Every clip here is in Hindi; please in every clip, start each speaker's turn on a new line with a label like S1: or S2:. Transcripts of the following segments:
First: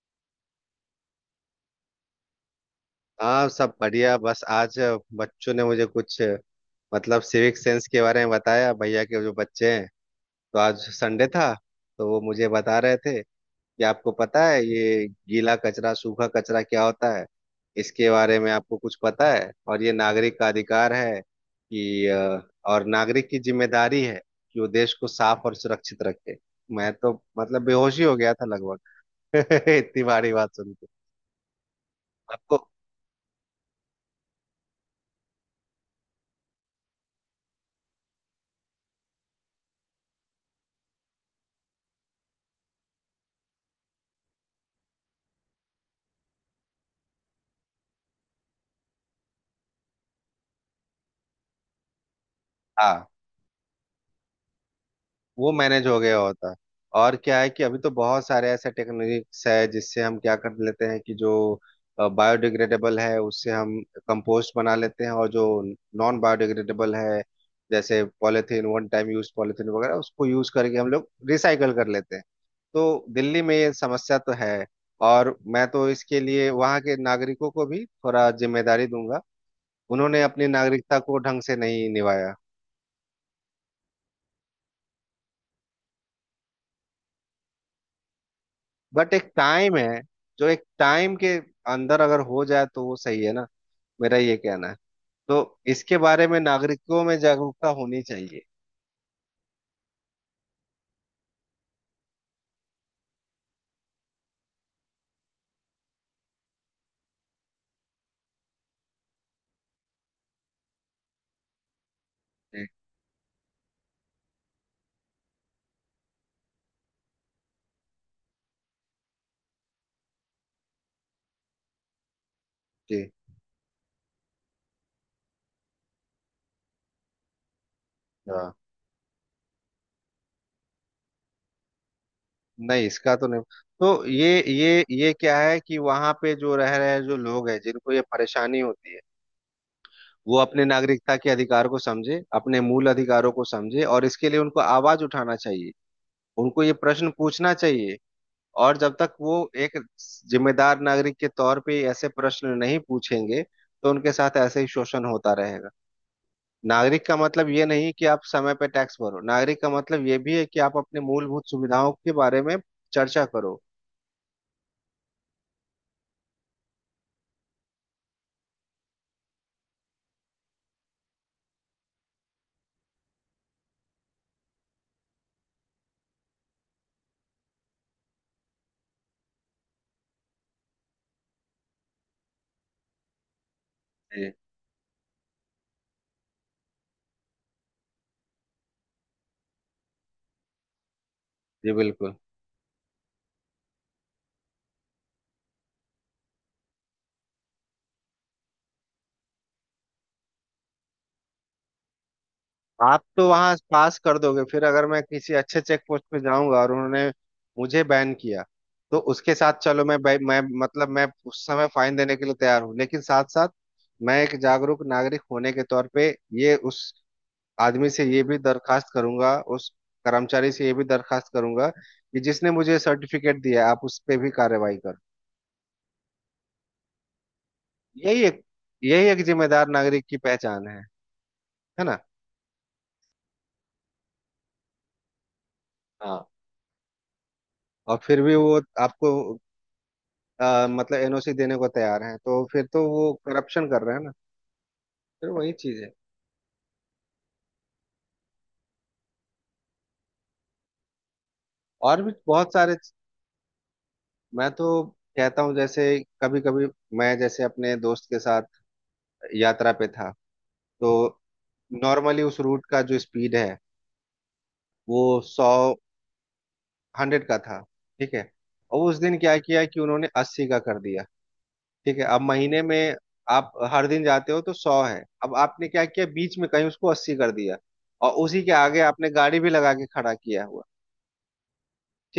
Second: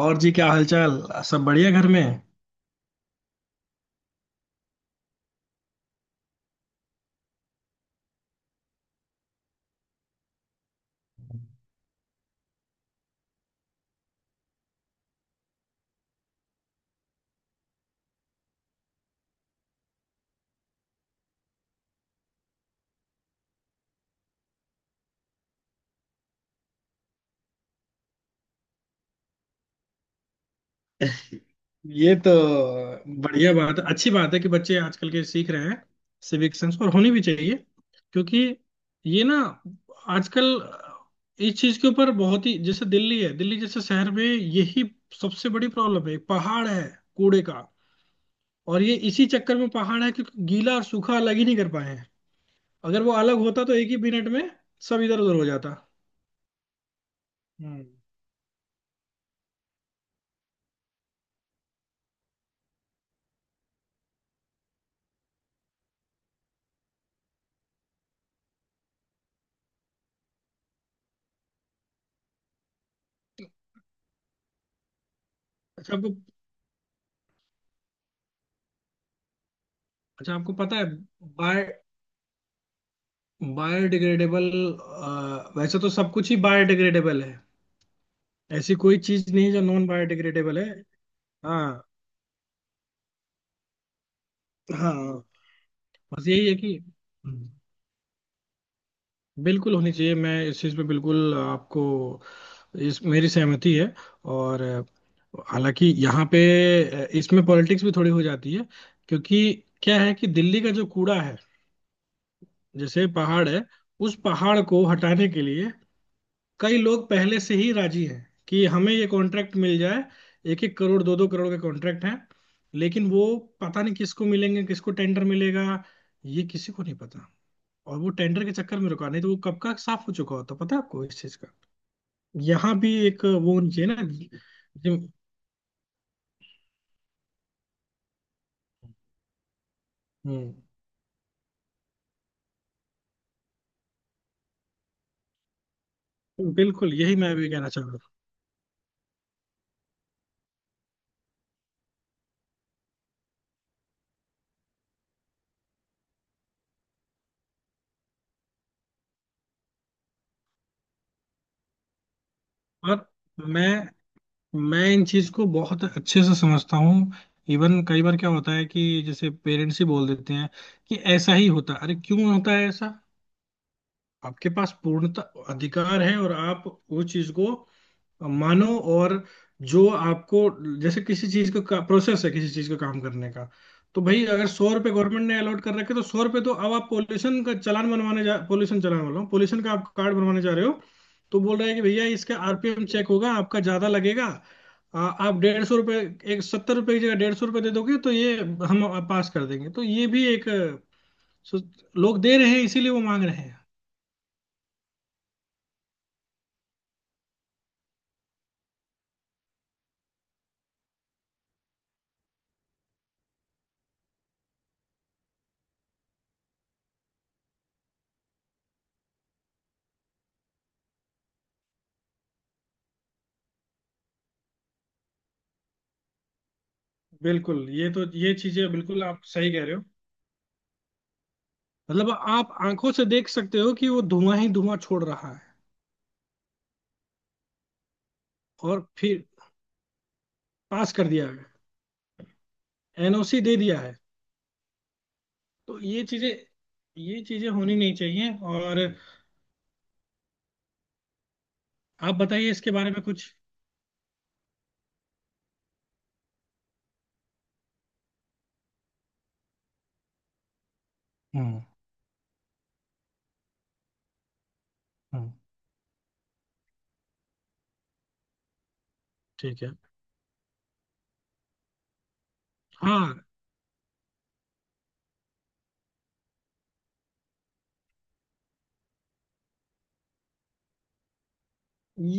S1: और जी, क्या हालचाल? सब बढ़िया, घर में।
S2: हाँ, सब बढ़िया। बस आज बच्चों ने मुझे कुछ मतलब सिविक सेंस के बारे में बताया। भैया के जो बच्चे हैं, तो आज संडे था, तो वो मुझे बता रहे थे कि आपको पता है ये गीला कचरा सूखा कचरा क्या होता है, इसके बारे में आपको कुछ पता है। और ये नागरिक का अधिकार है कि और नागरिक की जिम्मेदारी है कि वो देश को साफ और सुरक्षित रखे। मैं तो मतलब बेहोश ही हो गया था लगभग इतनी भारी बात सुन के।
S1: ये तो
S2: आपको
S1: बढ़िया बात है, अच्छी बात है कि बच्चे आजकल के सीख रहे हैं सिविक सेंस, और होनी भी चाहिए। क्योंकि ये ना आजकल इस चीज के ऊपर बहुत ही, जैसे दिल्ली है, दिल्ली जैसे शहर में यही सबसे बड़ी प्रॉब्लम है, पहाड़ है कूड़े का। और ये इसी चक्कर में पहाड़ है क्योंकि गीला और सूखा अलग ही नहीं कर पाए हैं। अगर
S2: हाँ,
S1: वो अलग होता तो एक ही मिनट में सब इधर उधर हो
S2: वो
S1: जाता।
S2: मैनेज हो गया होता। और क्या है कि अभी
S1: हम्म।
S2: तो बहुत सारे ऐसे टेक्निक्स है जिससे हम क्या कर लेते हैं कि जो बायोडिग्रेडेबल है उससे हम कंपोस्ट बना लेते हैं, और जो नॉन बायोडिग्रेडेबल है जैसे polythene one time use polythene वगैरह उसको यूज करके हम लोग रिसाइकल कर लेते हैं। तो दिल्ली में ये समस्या तो है। और मैं तो
S1: अच्छा आपको
S2: इसके लिए वहाँ के नागरिकों को भी थोड़ा जिम्मेदारी दूंगा, उन्होंने
S1: अच्छा
S2: अपनी
S1: आपको पता है।
S2: नागरिकता को ढंग से
S1: बाय
S2: नहीं निभाया।
S1: बायोडिग्रेडेबल, वैसे तो सब कुछ ही बायोडिग्रेडेबल है। ऐसी कोई
S2: बट
S1: चीज
S2: एक
S1: नहीं है जो
S2: टाइम
S1: नॉन
S2: है, जो
S1: बायोडिग्रेडेबल
S2: एक
S1: है।
S2: टाइम के
S1: हाँ
S2: अंदर अगर हो जाए तो वो सही है ना, मेरा ये कहना है।
S1: हाँ।
S2: तो इसके बारे
S1: बस
S2: में
S1: यही है कि,
S2: नागरिकों में
S1: हम्म।
S2: जागरूकता होनी चाहिए।
S1: बिल्कुल होनी चाहिए, मैं इस चीज पे बिल्कुल आपको, इस, मेरी सहमति है। और हालांकि यहाँ पे इसमें पॉलिटिक्स भी थोड़ी हो जाती है। क्योंकि क्या है कि दिल्ली का जो कूड़ा है,
S2: जी
S1: जैसे पहाड़ है, उस पहाड़ को हटाने के लिए कई लोग पहले से ही राजी हैं कि हमें ये कॉन्ट्रैक्ट मिल जाए। एक एक करोड़, दो दो करोड़ के कॉन्ट्रैक्ट हैं। लेकिन
S2: जी,
S1: वो, पता नहीं किसको मिलेंगे, किसको टेंडर मिलेगा, ये किसी को नहीं पता। और वो टेंडर के
S2: हाँ।
S1: चक्कर में रुका, नहीं तो वो कब का साफ हो चुका होता। पता है आपको इस चीज का? यहाँ
S2: नहीं,
S1: भी
S2: इसका
S1: एक
S2: तो नहीं।
S1: वो होनी चाहिए ना।
S2: तो ये ये
S1: जिम-
S2: ये क्या है कि वहां पे जो रह रहे जो लोग हैं जिनको ये परेशानी होती है, वो
S1: हम्म।
S2: अपने नागरिकता के अधिकार को समझे, अपने मूल अधिकारों को समझे, और इसके लिए उनको आवाज उठाना चाहिए, उनको ये
S1: बिल्कुल
S2: प्रश्न
S1: यही मैं भी
S2: पूछना
S1: कहना चाह
S2: चाहिए।
S1: रहा
S2: और जब तक वो एक जिम्मेदार नागरिक के तौर पे ऐसे प्रश्न नहीं पूछेंगे, तो उनके साथ ऐसे ही शोषण होता रहेगा। नागरिक का मतलब ये नहीं कि आप समय पे टैक्स भरो, नागरिक का मतलब ये भी है कि आप अपने मूलभूत सुविधाओं के बारे में
S1: हूँ। और
S2: चर्चा करो।
S1: मैं मैं इन चीज को बहुत अच्छे से समझता हूँ। इवन कई बार क्या होता है कि जैसे पेरेंट्स ही बोल देते हैं कि ऐसा ही होता है, अरे क्यों होता है ऐसा। आपके पास पूर्णतः अधिकार है और आप उस चीज को मानो, और जो आपको, जैसे किसी चीज का प्रोसेस है, किसी चीज का काम करने का। तो भाई,
S2: जी।
S1: अगर 100 रुपए गवर्नमेंट ने अलॉट कर रखे तो 100 रुपए। तो अब आप पोल्यूशन का चालान बनवाने जा, पोल्यूशन चालान बोल रहा हूँ, पोल्यूशन का आप कार्ड बनवाने जा रहे हो। तो बोल रहा
S2: जी
S1: है कि भैया
S2: बिल्कुल।
S1: इसका आरपीएम चेक होगा, आपका ज्यादा लगेगा। आप 150 रुपये, 170 रुपये की जगह 150 रुपये दे दोगे तो ये हम पास कर देंगे। तो ये भी एक, सो- लोग दे रहे हैं इसीलिए वो
S2: आप
S1: मांग
S2: तो
S1: रहे
S2: वहां
S1: हैं।
S2: पास कर दोगे, फिर अगर मैं किसी अच्छे चेक पोस्ट पे जाऊंगा और उन्होंने मुझे बैन किया, तो उसके साथ चलो मैं बै- मैं मतलब मैं उस समय फाइन देने के लिए तैयार हूँ, लेकिन साथ साथ मैं एक जागरूक नागरिक होने के तौर पे ये उस आदमी से ये भी दरखास्त करूंगा, उस कर्मचारी से ये भी दरखास्त करूंगा कि जिसने मुझे सर्टिफिकेट दिया, आप उस पे भी कार्रवाई करो।
S1: बिल्कुल, ये तो
S2: यही
S1: ये
S2: एक
S1: चीजें बिल्कुल
S2: यही
S1: आप
S2: एक
S1: सही कह
S2: जिम्मेदार
S1: रहे हो।
S2: नागरिक की पहचान है ना।
S1: मतलब आप आंखों से देख सकते हो कि वो धुआं ही धुआं छोड़ रहा है,
S2: हाँ। और फिर भी वो
S1: और
S2: आपको
S1: फिर पास
S2: मतलब
S1: कर दिया
S2: एनओसी
S1: है,
S2: देने को तैयार हैं, तो फिर तो वो
S1: एनओसी दे
S2: करप्शन
S1: दिया
S2: कर
S1: है।
S2: रहे हैं ना। फिर वही
S1: तो
S2: चीज है।
S1: ये चीजें, ये चीजें होनी नहीं चाहिए। और
S2: और भी
S1: आप बताइए
S2: बहुत
S1: इसके
S2: सारे।
S1: बारे में कुछ।
S2: मैं तो कहता हूँ जैसे कभी कभी मैं जैसे अपने दोस्त के साथ यात्रा पे था, तो
S1: हम्म
S2: नॉर्मली उस रूट का जो स्पीड है वो
S1: हम्म।
S2: 100 का था, ठीक है। और उस दिन क्या
S1: ठीक
S2: किया
S1: है।
S2: कि उन्होंने 80 का कर दिया। ठीक है, अब महीने में
S1: हाँ,
S2: आप हर दिन जाते हो तो 100 है, अब आपने क्या किया बीच में कहीं उसको 80 कर दिया, और उसी के आगे आपने गाड़ी भी लगा के खड़ा किया हुआ।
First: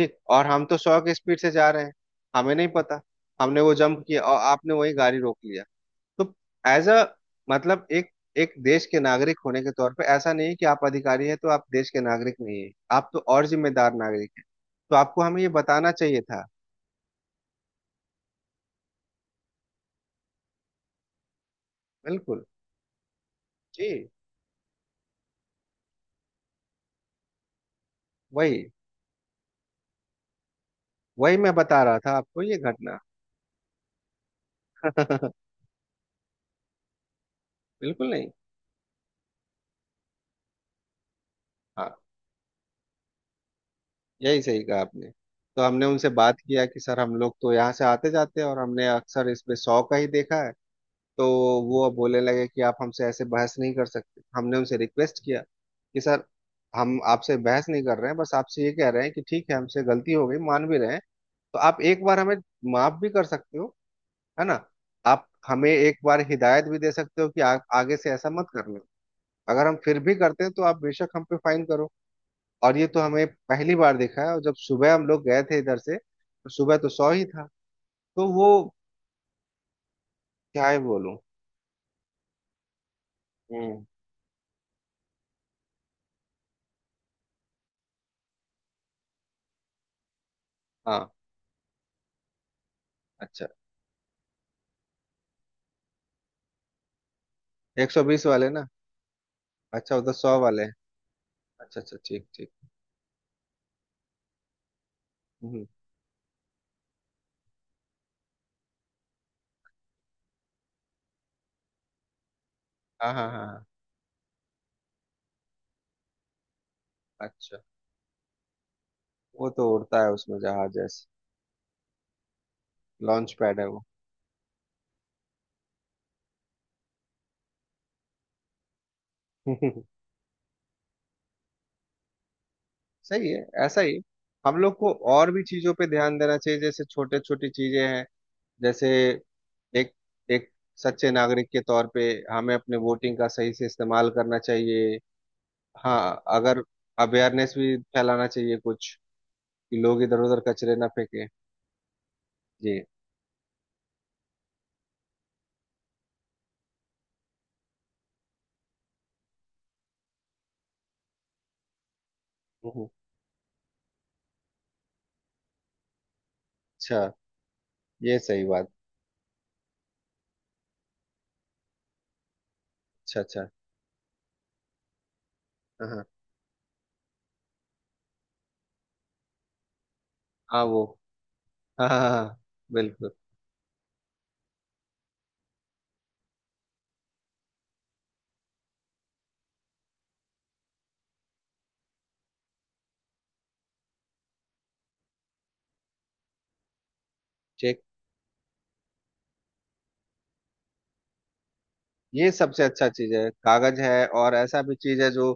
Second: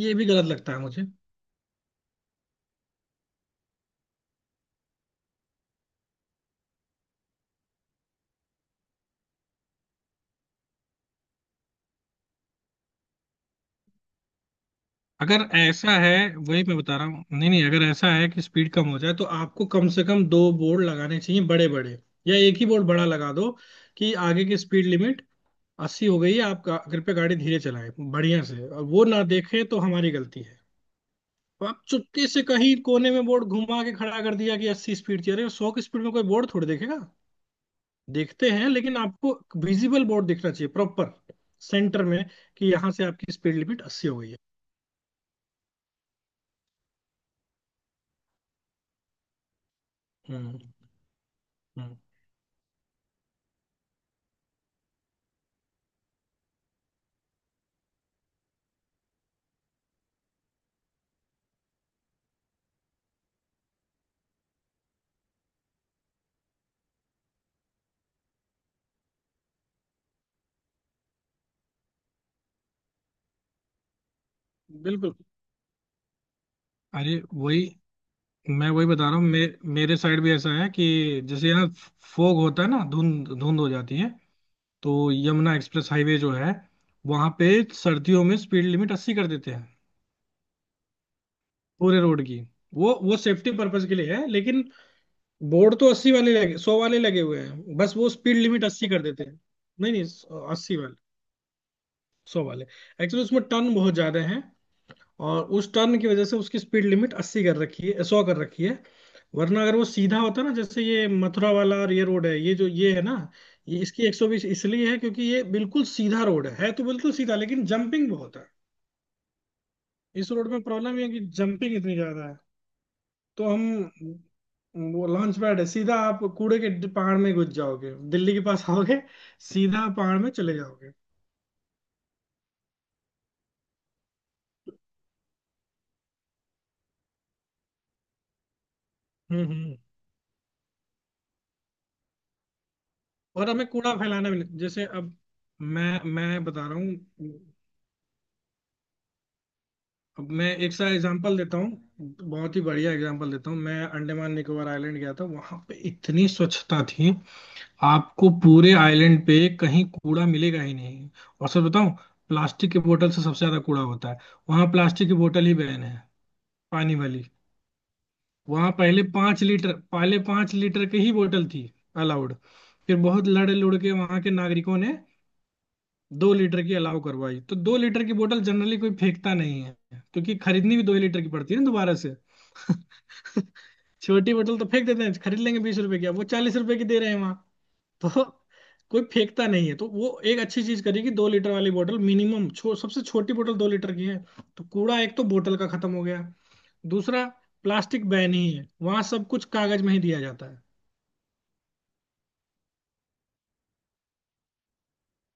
S1: ये भी गलत
S2: और हम
S1: लगता
S2: तो
S1: है
S2: 100
S1: मुझे।
S2: की स्पीड से जा रहे हैं, हमें नहीं पता, हमने वो जंप किया और आपने वही गाड़ी रोक लिया। तो एज अ मतलब एक एक देश के नागरिक होने के तौर पे, ऐसा नहीं है कि आप अधिकारी हैं तो आप देश के नागरिक नहीं है, आप तो और जिम्मेदार नागरिक हैं, तो आपको
S1: अगर
S2: हमें ये
S1: ऐसा
S2: बताना
S1: है,
S2: चाहिए था।
S1: वही मैं बता रहा हूँ, नहीं नहीं, अगर ऐसा है कि स्पीड कम हो जाए तो आपको कम से कम दो बोर्ड लगाने चाहिए, बड़े बड़े। या
S2: बिल्कुल।
S1: एक ही बोर्ड बड़ा लगा दो
S2: जी,
S1: कि आगे की स्पीड लिमिट 80 हो गई है, आप कृपया गाड़ी धीरे चलाएं बढ़िया से,
S2: वही
S1: और वो ना देखे तो हमारी गलती है।
S2: वही मैं
S1: तो आप
S2: बता रहा था
S1: चुपके
S2: आपको
S1: से
S2: ये
S1: कहीं
S2: घटना।
S1: कोने में बोर्ड घुमा के खड़ा कर दिया कि 80 स्पीड की, अरे 100 की स्पीड में कोई बोर्ड थोड़ी देखेगा।
S2: बिल्कुल नहीं।
S1: देखते हैं, लेकिन आपको विजिबल बोर्ड दिखना चाहिए, प्रॉपर,
S2: हाँ,
S1: सेंटर में, कि यहाँ से आपकी स्पीड लिमिट अस्सी हो गई है।
S2: यही सही कहा आपने। तो हमने उनसे बात किया कि सर हम लोग तो यहाँ से आते जाते हैं और हमने अक्सर इसमें 100 का ही देखा है।
S1: हम्म
S2: तो वो अब
S1: हम्म।
S2: बोलने लगे कि आप हमसे ऐसे बहस नहीं कर सकते, हमने उनसे रिक्वेस्ट किया कि सर हम आपसे बहस नहीं कर रहे हैं, बस आपसे ये कह रहे हैं कि ठीक है हमसे गलती हो गई, मान भी रहे हैं। तो आप एक बार हमें माफ भी कर सकते हो, है ना। आप हमें एक बार हिदायत भी दे सकते हो कि आगे से ऐसा मत करना, अगर हम फिर भी करते हैं तो आप बेशक हम पे फाइन करो। और ये तो हमें पहली बार दिखा है, और जब सुबह हम
S1: बिल्कुल।
S2: लोग गए थे इधर से तो सुबह तो 100
S1: अरे
S2: ही था।
S1: वही,
S2: तो वो
S1: मैं वही बता रहा हूँ, मेरे साइड भी ऐसा
S2: क्या
S1: है
S2: ही बोलूं।
S1: कि जैसे यहाँ फोग होता है ना, धुंध धुंध हो
S2: हम्म।
S1: जाती है। तो यमुना एक्सप्रेस हाईवे जो है, वहां पे सर्दियों में स्पीड लिमिट अस्सी कर देते हैं
S2: हाँ।
S1: पूरे रोड की। वो
S2: अच्छा।
S1: सेफ्टी पर्पज के लिए है, लेकिन बोर्ड तो 80 वाले लगे, 100 वाले लगे हुए हैं,
S2: एक
S1: बस
S2: सौ
S1: वो
S2: बीस
S1: स्पीड
S2: वाले
S1: लिमिट
S2: ना।
S1: अस्सी कर देते हैं। नहीं
S2: अच्छा
S1: नहीं,
S2: उधर 100 वाले हैं।
S1: 80 वाले,
S2: अच्छा अच्छा, ठीक
S1: 100
S2: ठीक।
S1: वाले। एक्चुअली उसमें टर्न बहुत ज्यादा है, और
S2: हम्म।
S1: उस टर्न की वजह से उसकी स्पीड लिमिट अस्सी कर रखी है, 100 कर रखी है। वरना अगर वो सीधा होता ना, जैसे ये मथुरा वाला, और ये रोड है, ये जो ये है
S2: हाँ
S1: ना,
S2: हाँ हाँ हाँ,
S1: ये इसकी 120 इसलिए है क्योंकि ये बिल्कुल सीधा रोड है तो बिल्कुल सीधा
S2: अच्छा।
S1: लेकिन जंपिंग बहुत है।
S2: वो तो उड़ता है
S1: इस
S2: उसमें
S1: रोड में
S2: जहाज
S1: प्रॉब्लम
S2: जैसे।
S1: ये है कि जंपिंग इतनी ज्यादा है।
S2: लॉन्च
S1: तो
S2: पैड है
S1: हम,
S2: वो।
S1: वो लॉन्च पैड है, सीधा आप कूड़े के पहाड़ में घुस जाओगे, दिल्ली के पास आओगे सीधा पहाड़ में चले जाओगे।
S2: सही है, ऐसा ही। हम लोग को और भी चीजों पे ध्यान देना चाहिए, जैसे छोटे छोटी चीजें हैं। जैसे
S1: हम्म।
S2: एक एक सच्चे नागरिक के तौर पे हमें अपने वोटिंग का
S1: और
S2: सही से
S1: हमें कूड़ा
S2: इस्तेमाल
S1: फैलाना भी
S2: करना
S1: नहीं, जैसे
S2: चाहिए।
S1: अब मैं
S2: हाँ,
S1: मैं
S2: अगर
S1: बता रहा हूँ।
S2: अवेयरनेस भी फैलाना चाहिए कुछ कि लोग इधर
S1: अब
S2: उधर
S1: मैं एक
S2: कचरे ना
S1: सा
S2: फेंके।
S1: एग्जांपल देता हूँ, बहुत ही
S2: जी।
S1: बढ़िया एग्जांपल देता हूँ। मैं अंडमान निकोबार आइलैंड गया था, वहां पे इतनी स्वच्छता थी, आपको पूरे आइलैंड पे कहीं कूड़ा मिलेगा ही नहीं। और सर बताऊं, प्लास्टिक की
S2: हम्म,
S1: बोतल से सबसे ज्यादा कूड़ा होता है, वहां प्लास्टिक की बोतल ही बैन है, पानी
S2: अच्छा।
S1: वाली।
S2: ये सही बात।
S1: वहां पहले 5 लीटर, पहले 5 लीटर की ही बोतल थी अलाउड। फिर
S2: अच्छा
S1: बहुत
S2: अच्छा।
S1: लड़ लुड़ के वहां के नागरिकों ने
S2: हाँ हाँ
S1: 2 लीटर की अलाउ करवाई, तो 2 लीटर की बोतल जनरली कोई फेंकता नहीं है, क्योंकि
S2: हाँ,
S1: खरीदनी भी
S2: वो
S1: दो ही लीटर की पड़ती है ना
S2: हाँ
S1: दोबारा
S2: हाँ हाँ,
S1: से।
S2: हाँ, बिल्कुल।
S1: छोटी बोतल तो फेंक देते हैं, खरीद लेंगे 20 रुपए की, अब वो 40 रुपए की दे रहे हैं वहां। तो कोई फेंकता नहीं है। तो वो एक अच्छी चीज करी कि 2 लीटर वाली बोतल मिनिमम, सबसे छोटी बोतल 2 लीटर की है। तो कूड़ा एक तो बोतल का खत्म हो गया। दूसरा,
S2: ठीक।
S1: प्लास्टिक बैन ही है वहां, सब कुछ कागज में ही दिया जाता है।
S2: ये सबसे अच्छा चीज है कागज है, और ऐसा भी चीज है जो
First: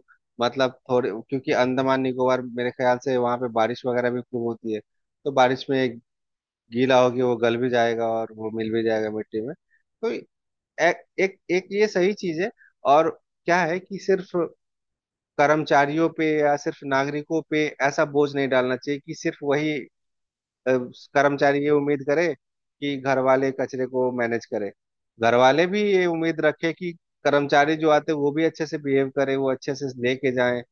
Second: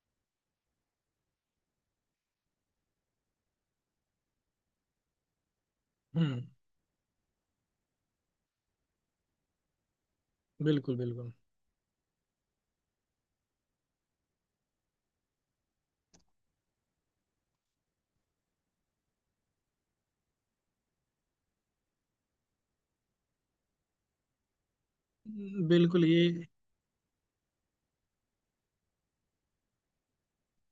S2: मतलब थोड़े क्योंकि अंडमान निकोबार मेरे ख्याल से वहां पे बारिश वगैरह भी खूब होती है, तो बारिश में
S1: हम्म।
S2: गीला होगी वो गल भी जाएगा और वो मिल भी जाएगा मिट्टी में। तो
S1: बिल्कुल बिल्कुल।
S2: एक एक ये सही चीज है। और क्या है कि सिर्फ कर्मचारियों पे या सिर्फ नागरिकों पे ऐसा बोझ नहीं डालना चाहिए कि सिर्फ वही अ, कर्मचारी ये उम्मीद करे कि घर वाले कचरे को मैनेज करे, घर वाले भी ये
S1: बिल्कुल ये
S2: उम्मीद रखे कि कर्मचारी जो आते हैं वो भी अच्छे से बिहेव करे, वो अच्छे से लेके जाए।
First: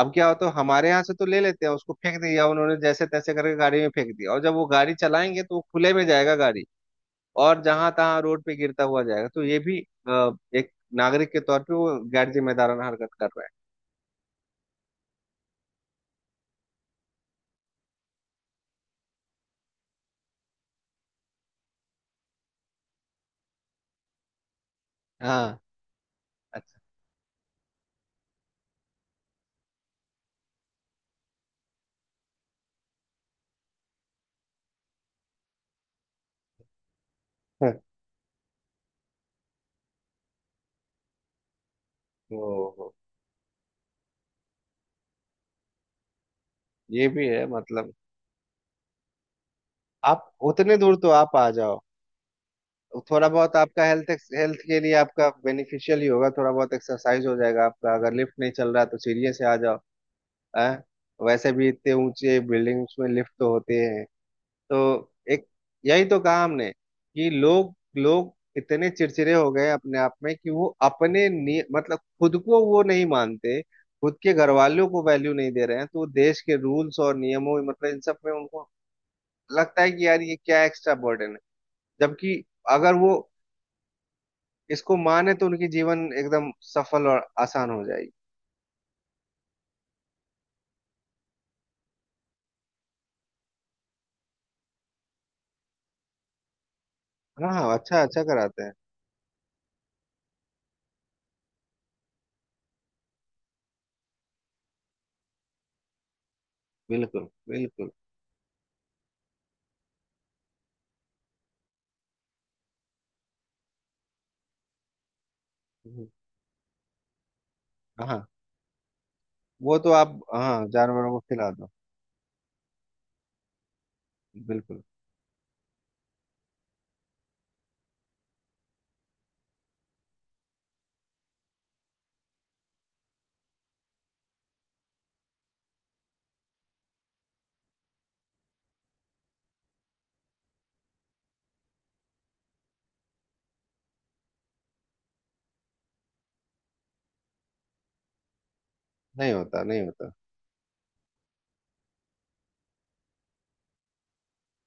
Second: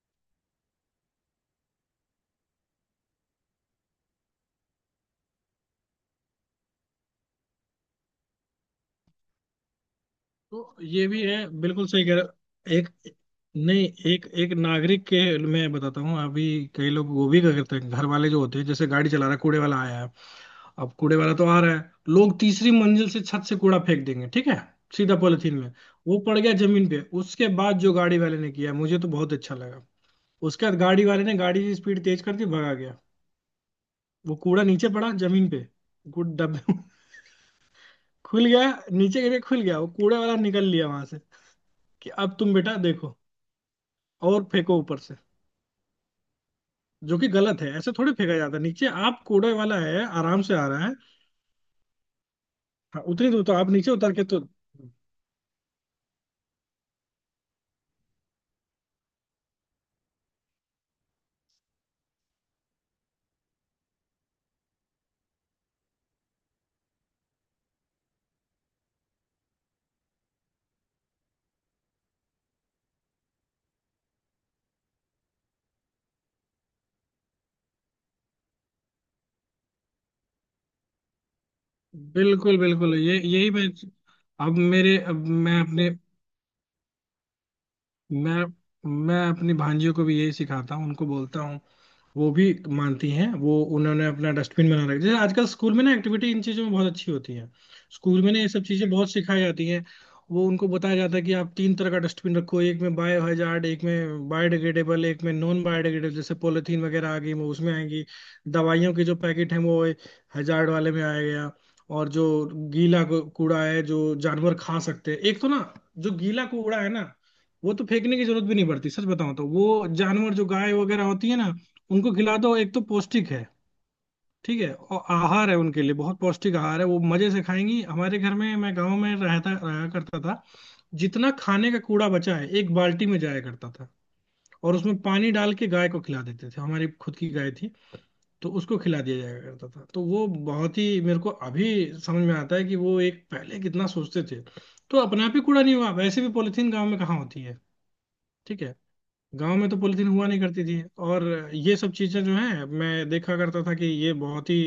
S2: अब क्या होता है हमारे यहाँ से तो ले लेते हैं, उसको फेंक दिया उन्होंने जैसे तैसे करके गाड़ी में फेंक दिया, और जब वो गाड़ी चलाएंगे तो वो खुले में जाएगा गाड़ी, और जहां तहां रोड पे गिरता हुआ जाएगा। तो ये भी अ, एक
S1: तो, ये भी
S2: नागरिक के
S1: है।
S2: तौर पे
S1: बिल्कुल
S2: वो
S1: सही कह रहे
S2: गैर
S1: हो।
S2: जिम्मेदाराना
S1: एक,
S2: हरकत कर रहा
S1: नहीं, एक एक नागरिक के, मैं बताता हूँ अभी। कई लोग वो भी क्या करते हैं, घर वाले जो होते हैं, जैसे गाड़ी चला रहा है, कूड़े वाला आया है। अब कूड़े वाला तो आ रहा है, लोग तीसरी मंजिल से, छत से कूड़ा फेंक देंगे, ठीक है, सीधा
S2: है।
S1: पॉलिथीन
S2: हाँ।
S1: में। वो पड़ गया
S2: अच्छा।
S1: जमीन पे, उसके बाद जो गाड़ी वाले ने किया मुझे तो बहुत अच्छा लगा। उसके बाद गाड़ी वाले ने गाड़ी की स्पीड तेज कर दी, भगा गया। वो कूड़ा नीचे पड़ा जमीन पे, गुड डब्बे में खुल गया, नीचे गिरे खुल गया। वो कूड़े वाला निकल लिया वहां से, कि अब
S2: ओ,
S1: तुम बेटा
S2: हो।
S1: देखो और फेंको ऊपर से।
S2: ये
S1: जो
S2: भी
S1: कि
S2: है
S1: गलत है,
S2: मतलब।
S1: ऐसे थोड़ी फेंका जाता है नीचे, आप, कूड़े वाला है
S2: आप
S1: आराम से आ
S2: उतने
S1: रहा है।
S2: दूर तो आप आ जाओ, तो
S1: हाँ,
S2: थोड़ा
S1: उतनी दूर तो
S2: बहुत
S1: आप
S2: आपका
S1: नीचे
S2: हेल्थ
S1: उतर के तो।
S2: हेल्थ के लिए आपका बेनिफिशियल ही होगा, थोड़ा बहुत एक्सरसाइज हो जाएगा आपका। अगर लिफ्ट नहीं चल रहा है तो सीढ़ियों से आ जाओ, हैं वैसे भी इतने ऊंचे बिल्डिंग्स में लिफ्ट तो होते हैं। तो एक यही तो कहा हमने कि लोग लोग इतने चिड़चिड़े हो गए अपने आप में, कि वो अपने मतलब खुद को वो नहीं मानते, खुद के घर वालों को वैल्यू नहीं दे रहे हैं, तो देश के रूल्स और नियमों मतलब इन सब में उनको लगता है कि यार ये क्या एक्स्ट्रा बर्डन है। जबकि
S1: बिल्कुल
S2: अगर
S1: बिल्कुल,
S2: वो
S1: ये यही मैं,
S2: इसको
S1: अब
S2: माने तो
S1: मैं
S2: उनकी
S1: अपने
S2: जीवन एकदम सफल और आसान हो जाएगी।
S1: मैं मैं अपनी भांजियों को भी यही सिखाता हूँ, उनको बोलता हूँ। वो भी मानती हैं, वो उन्होंने अपना डस्टबिन बना रखा, जैसे आजकल स्कूल में ना एक्टिविटी इन चीज़ों में बहुत अच्छी होती है।
S2: हाँ हाँ, अच्छा
S1: स्कूल
S2: अच्छा
S1: में ना ये
S2: कराते
S1: सब
S2: हैं।
S1: चीज़ें बहुत सिखाई जाती हैं। वो उनको बताया जाता है कि आप तीन तरह का डस्टबिन रखो, एक में बायो हजार्ड, एक में बायोडिग्रेडेबल, एक में नॉन बायोडिग्रेडेबल, जैसे पॉलीथीन वगैरह आ
S2: बिल्कुल
S1: गई वो उसमें
S2: बिल्कुल।
S1: आएगी। दवाइयों के जो पैकेट हैं वो हजार्ड वाले में आ गया। और जो गीला कूड़ा है, जो जानवर खा सकते हैं, एक तो ना,
S2: हम्म,
S1: जो गीला कूड़ा है ना, वो तो फेंकने की
S2: हाँ,
S1: जरूरत भी नहीं पड़ती सच बताऊं, तो
S2: वो
S1: वो
S2: तो आप
S1: जानवर जो
S2: हाँ
S1: गाय वगैरह
S2: जानवरों को
S1: होती है ना,
S2: खिला दो।
S1: उनको खिला दो, एक तो पौष्टिक है, ठीक है,
S2: बिल्कुल।
S1: और आहार है उनके लिए, बहुत पौष्टिक आहार है, वो मजे से खाएंगी। हमारे घर में, मैं गांव में रहता रहा करता था, जितना खाने का कूड़ा बचा है एक बाल्टी में जाया करता था। और उसमें पानी डाल के गाय को खिला देते थे, हमारी खुद की गाय थी, तो उसको खिला दिया जाया करता था। तो वो बहुत ही, मेरे को अभी समझ में आता है कि वो एक, पहले कितना सोचते थे। तो अपने आप ही कूड़ा नहीं हुआ, वैसे भी पॉलिथीन गाँव में कहाँ होती है, ठीक है।
S2: नहीं
S1: गांव
S2: होता,
S1: में तो
S2: नहीं
S1: पॉलिथीन
S2: होता।
S1: हुआ नहीं करती थी। और ये सब चीजें जो हैं, मैं देखा करता था कि ये बहुत ही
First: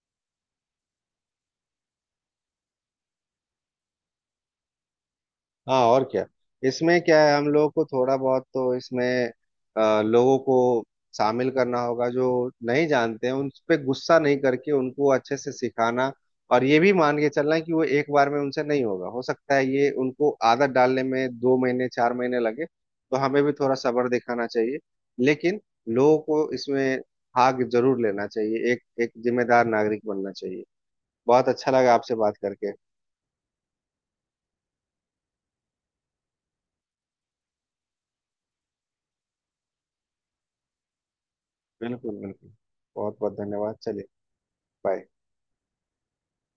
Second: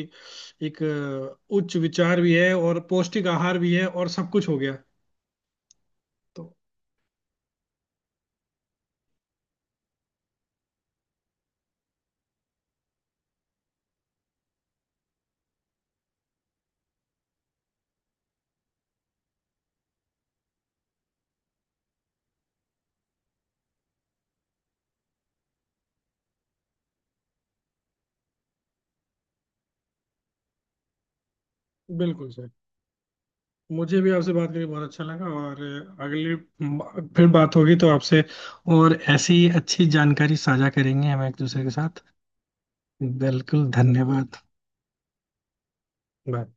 S1: एक, उच्च विचार भी है, और पौष्टिक आहार भी है, और सब कुछ हो गया।
S2: हाँ, और क्या।
S1: तो
S2: इसमें क्या है हम लोगों को थोड़ा बहुत तो इसमें लोगों को शामिल करना होगा, जो नहीं जानते हैं उन पे गुस्सा नहीं करके उनको अच्छे से सिखाना। और ये भी मान के चलना कि वो एक बार में उनसे नहीं होगा, हो सकता है ये उनको आदत डालने में 2 महीने 4 महीने लगे, तो हमें भी थोड़ा सब्र दिखाना चाहिए। लेकिन लोगों को इसमें भाग जरूर लेना चाहिए, एक एक जिम्मेदार नागरिक बनना चाहिए। बहुत अच्छा लगा आपसे
S1: बिल्कुल
S2: बात
S1: सर,
S2: करके।
S1: मुझे भी आपसे बात करके बहुत अच्छा लगा। और फिर बात होगी तो आपसे, और ऐसी ही अच्छी जानकारी साझा करेंगे हम एक दूसरे के साथ।
S2: बिल्कुल बिल्कुल, बहुत बहुत
S1: बिल्कुल,
S2: धन्यवाद। चलिए,
S1: धन्यवाद।
S2: बाय।
S1: बाय।